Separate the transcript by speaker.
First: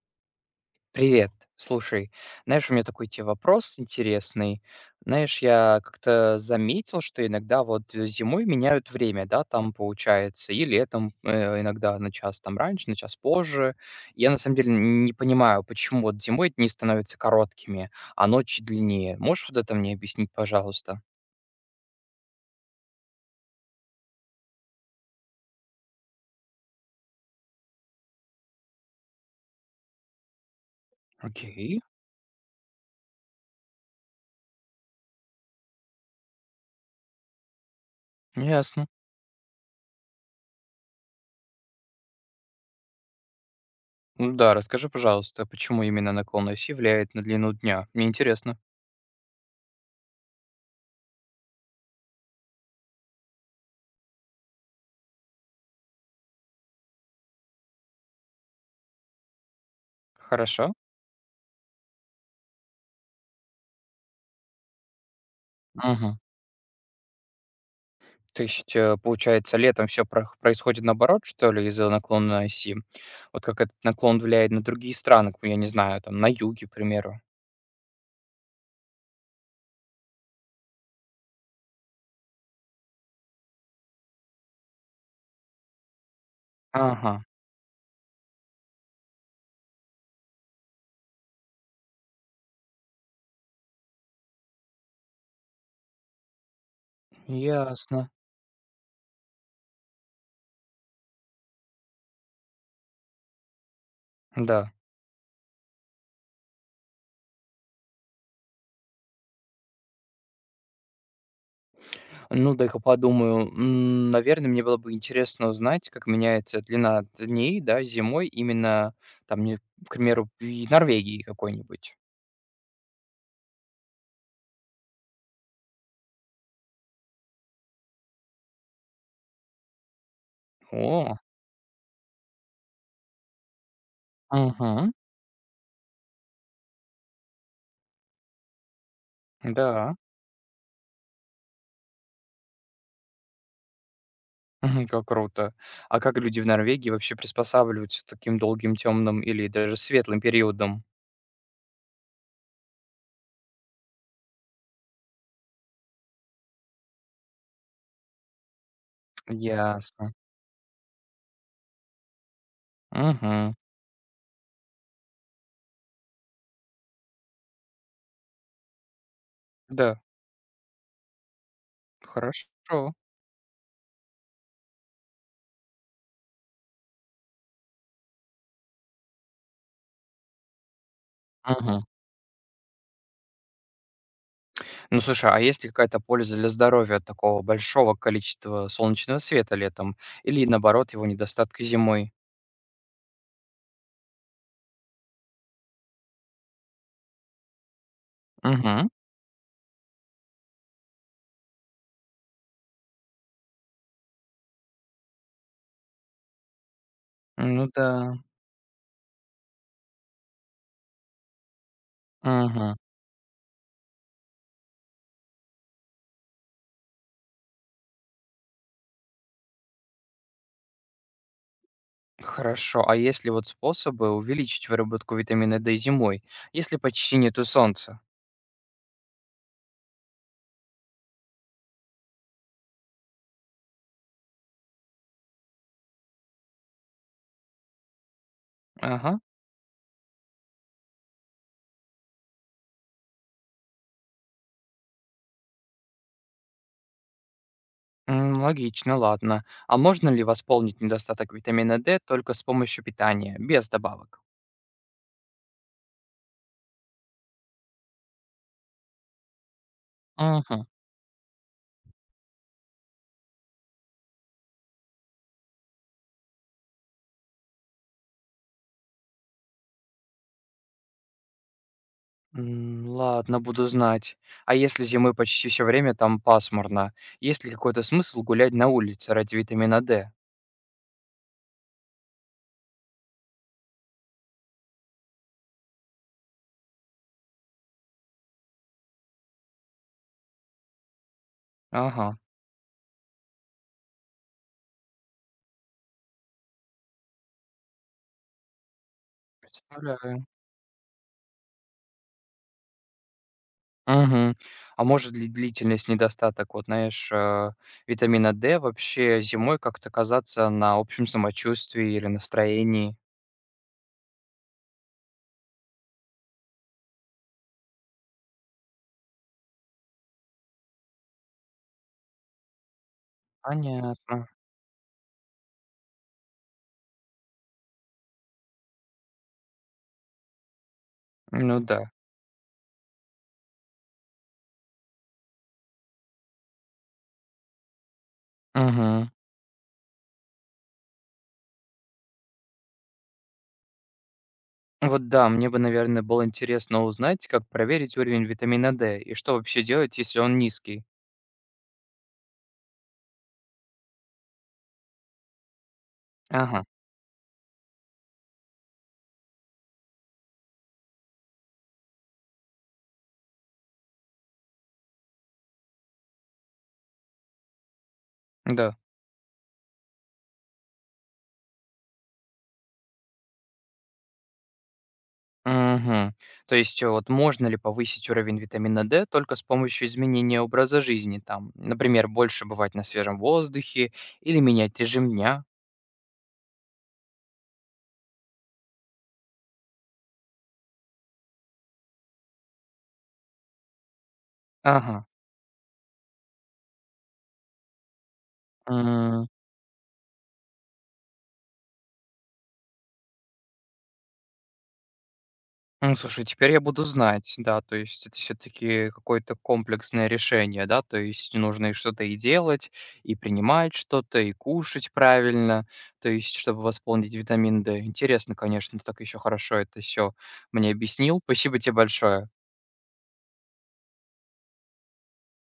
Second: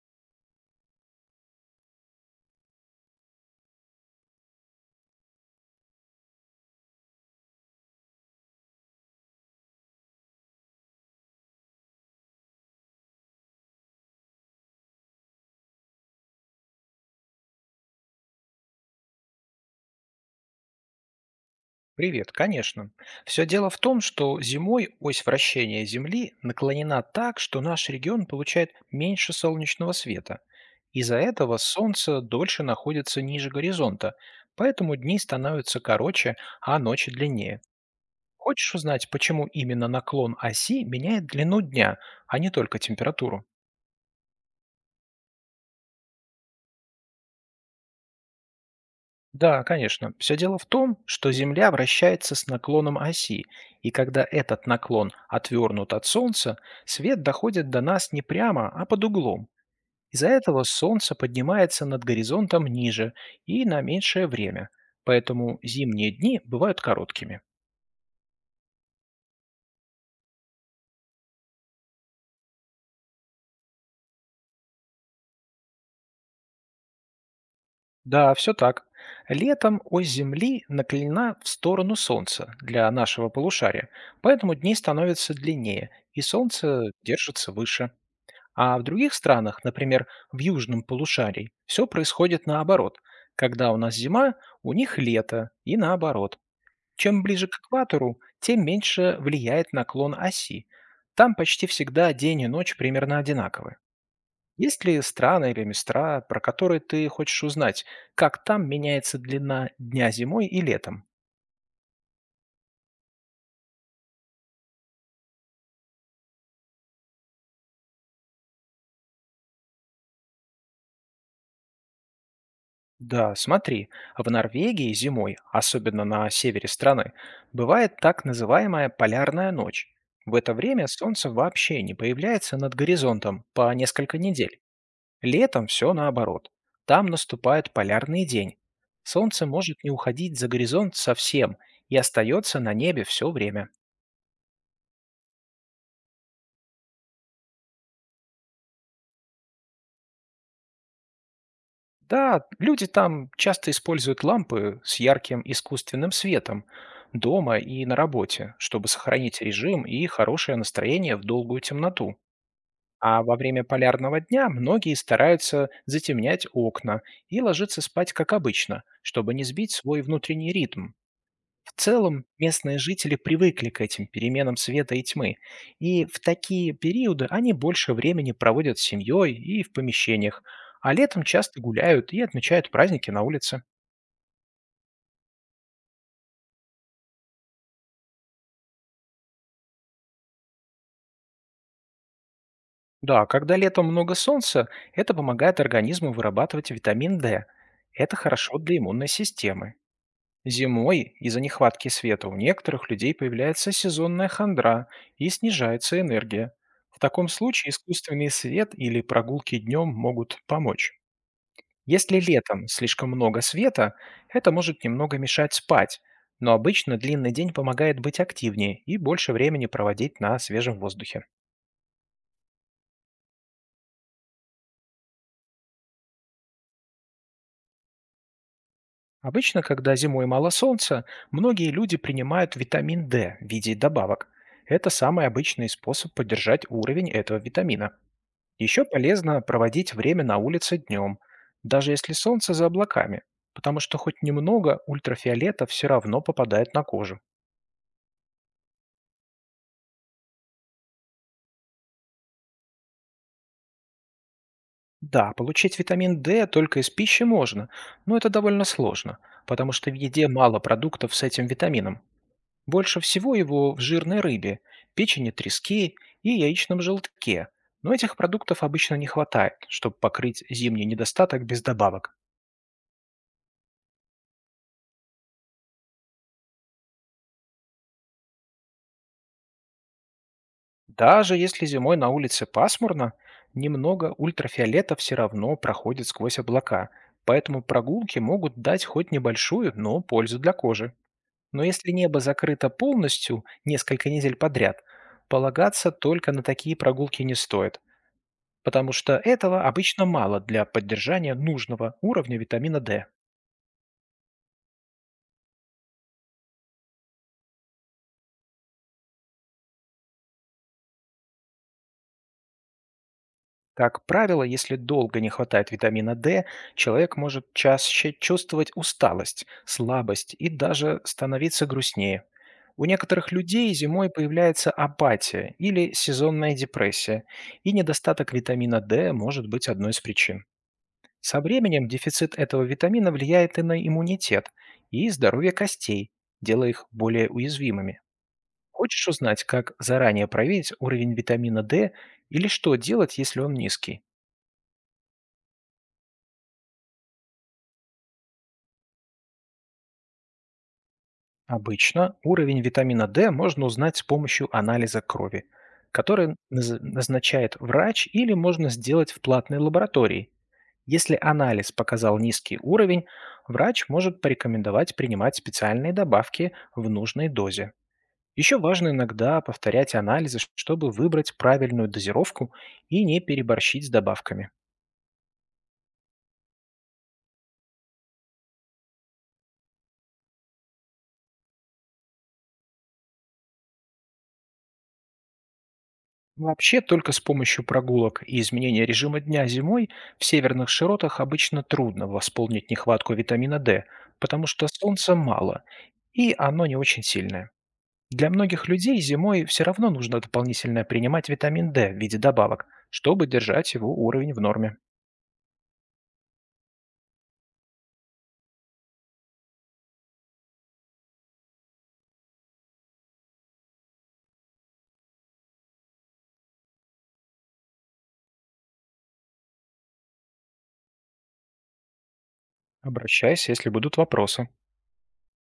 Speaker 1: Привет. Слушай, знаешь, у меня такой тебе вопрос интересный. Знаешь, я как-то заметил, что иногда вот зимой меняют время, да, там получается, и летом иногда на час там раньше, на час позже. Я на самом деле не понимаю, почему вот зимой дни становятся короткими, а ночи длиннее. Можешь вот это мне объяснить, пожалуйста?
Speaker 2: Привет, конечно. Все дело в том, что зимой ось вращения Земли наклонена так, что наш регион получает меньше солнечного света. Из-за этого
Speaker 1: Окей,
Speaker 2: Солнце дольше находится ниже горизонта, поэтому дни становятся короче, а ночи длиннее. Хочешь
Speaker 1: ясно.
Speaker 2: узнать, почему именно наклон оси меняет длину дня, а не только температуру?
Speaker 1: Ну да, расскажи, пожалуйста, почему именно наклон оси влияет на длину дня? Мне интересно.
Speaker 2: Да, конечно. Все дело в том, что Земля вращается с наклоном оси, и когда этот наклон отвернут от Солнца, свет доходит до нас не прямо, а под углом. Из-за этого
Speaker 1: Хорошо?
Speaker 2: Солнце поднимается над горизонтом ниже и на меньшее время, поэтому зимние
Speaker 1: Угу.
Speaker 2: дни бывают короткими.
Speaker 1: То есть, получается, летом все происходит наоборот, что ли, из-за наклона оси? Вот как этот наклон влияет на другие страны, к я не знаю, там, на юге, к примеру?
Speaker 2: Да, все так. Летом ось Земли наклонена в сторону Солнца для нашего полушария, поэтому дни становятся длиннее, и Солнце
Speaker 1: Ага,
Speaker 2: держится выше. А в других странах, например, в южном полушарии, все происходит наоборот. Когда у нас зима, у них лето, и наоборот. Чем ближе к
Speaker 1: ясно.
Speaker 2: экватору, тем меньше влияет наклон оси. Там почти всегда день и ночь примерно одинаковы.
Speaker 1: Да.
Speaker 2: Есть ли страны или места, про которые ты хочешь узнать, как там меняется длина дня зимой и летом?
Speaker 1: Ну, дай-ка подумаю. Наверное, мне было бы интересно узнать, как меняется длина дней, да, зимой именно, там, не к примеру, в Норвегии какой-нибудь.
Speaker 2: Да, смотри, в Норвегии зимой, особенно на севере страны, бывает так называемая полярная ночь. В это время
Speaker 1: О,
Speaker 2: солнце вообще не появляется над горизонтом по несколько недель.
Speaker 1: мгм,
Speaker 2: Летом все наоборот. Там наступает полярный день. Солнце может не
Speaker 1: да.
Speaker 2: уходить за горизонт совсем и остается на небе все время.
Speaker 1: Мгм, как круто. А как люди в Норвегии вообще приспосабливаются к таким долгим, темным или даже светлым периодам?
Speaker 2: Да, люди там часто используют лампы с ярким искусственным светом дома и на работе, чтобы сохранить режим и
Speaker 1: Ясно.
Speaker 2: хорошее настроение в долгую темноту. А во
Speaker 1: Мгм.
Speaker 2: время полярного дня многие стараются затемнять окна и ложиться спать как обычно, чтобы не сбить свой
Speaker 1: Да,
Speaker 2: внутренний ритм. В целом, местные
Speaker 1: хорошо.
Speaker 2: жители привыкли к этим переменам света и тьмы, и в такие периоды они больше времени проводят с семьей и в помещениях, а летом часто
Speaker 1: Мгм.
Speaker 2: гуляют и отмечают праздники на улице.
Speaker 1: Ну, слушай, а есть ли какая-то польза для здоровья от такого большого количества солнечного света летом? Или, наоборот, его недостатка зимой?
Speaker 2: Да, когда летом много солнца, это помогает организму вырабатывать витамин D. Это хорошо для
Speaker 1: Угу.
Speaker 2: иммунной системы. Зимой из-за нехватки света у некоторых людей появляется сезонная хандра и снижается энергия. В таком
Speaker 1: Ну
Speaker 2: случае
Speaker 1: да.
Speaker 2: искусственный свет или прогулки днем могут помочь. Если летом
Speaker 1: Мгм.
Speaker 2: слишком много света, это может немного мешать спать, но обычно длинный день помогает быть активнее и больше времени проводить на свежем воздухе.
Speaker 1: Хорошо. А есть ли вот способы увеличить выработку витамина D зимой, если почти нету солнца?
Speaker 2: Обычно, когда зимой мало солнца, многие люди принимают витамин D в виде добавок. Это самый обычный способ поддержать уровень этого витамина. Еще
Speaker 1: Ага.
Speaker 2: полезно проводить время на улице днем, даже если солнце за облаками, потому что хоть немного ультрафиолета все равно попадает на кожу.
Speaker 1: М, логично, ладно. А можно ли восполнить недостаток витамина D только с помощью питания, без добавок?
Speaker 2: Да, получить витамин D только из пищи можно, но это довольно сложно, потому что в еде мало
Speaker 1: Мгм.
Speaker 2: продуктов с этим витамином. Больше всего его в жирной рыбе, печени трески и яичном желтке. Но этих продуктов обычно не хватает, чтобы покрыть зимний недостаток без добавок.
Speaker 1: Ладно, буду знать. А если зимой почти все время там пасмурно, есть ли какой-то смысл гулять на улице ради витамина D?
Speaker 2: Даже если зимой на улице пасмурно, немного ультрафиолета все равно проходит сквозь облака, поэтому прогулки могут дать хоть небольшую, но пользу для кожи. Но если
Speaker 1: Ага,
Speaker 2: небо закрыто полностью несколько недель подряд, полагаться только на такие прогулки не стоит, потому что этого обычно
Speaker 1: представляю.
Speaker 2: мало для поддержания нужного уровня витамина D.
Speaker 1: Мгм. А может ли длительность недостаток, вот знаешь, витамина D вообще зимой как-то казаться на общем самочувствии или настроении?
Speaker 2: Как правило, если долго не хватает витамина D, человек может чаще чувствовать усталость, слабость и даже становиться грустнее. У некоторых людей зимой
Speaker 1: Понятно.
Speaker 2: появляется апатия или сезонная депрессия, и недостаток витамина D может быть одной из причин. Со
Speaker 1: Ну да.
Speaker 2: временем дефицит этого витамина влияет и на иммунитет, и здоровье костей, делая их более уязвимыми. Хочешь
Speaker 1: Мгм.
Speaker 2: узнать, как заранее проверить уровень витамина D или что делать, если он низкий?
Speaker 1: Вот да, мне бы, наверное, было интересно узнать, как проверить уровень витамина D и что вообще делать, если он низкий.
Speaker 2: Обычно уровень витамина D можно узнать с помощью анализа крови, который
Speaker 1: Ага,
Speaker 2: назначает врач или можно сделать в платной лаборатории. Если анализ показал низкий уровень, врач может порекомендовать принимать специальные добавки в нужной дозе. Еще
Speaker 1: да.
Speaker 2: важно иногда повторять анализы, чтобы выбрать правильную дозировку и не переборщить с добавками.
Speaker 1: Мгм. То есть вот можно ли повысить уровень витамина D только с помощью изменения образа жизни, там, например, больше бывать на свежем воздухе или менять режим дня?
Speaker 2: Вообще, только с помощью прогулок и изменения режима дня зимой в северных широтах обычно трудно восполнить нехватку витамина D, потому что
Speaker 1: Ага.
Speaker 2: солнца мало, и оно не очень сильное. Для многих людей зимой все равно нужно дополнительно принимать витамин D в виде добавок, чтобы держать его уровень в норме.
Speaker 1: Ну, слушай, теперь я буду знать, да, то есть это все-таки какое-то комплексное решение, да, то есть нужно и что-то и делать, и принимать что-то, и кушать правильно, то есть чтобы восполнить витамин D. Интересно, конечно, ты так еще хорошо это все мне объяснил. Спасибо тебе большое.
Speaker 2: Обращайся, если будут вопросы.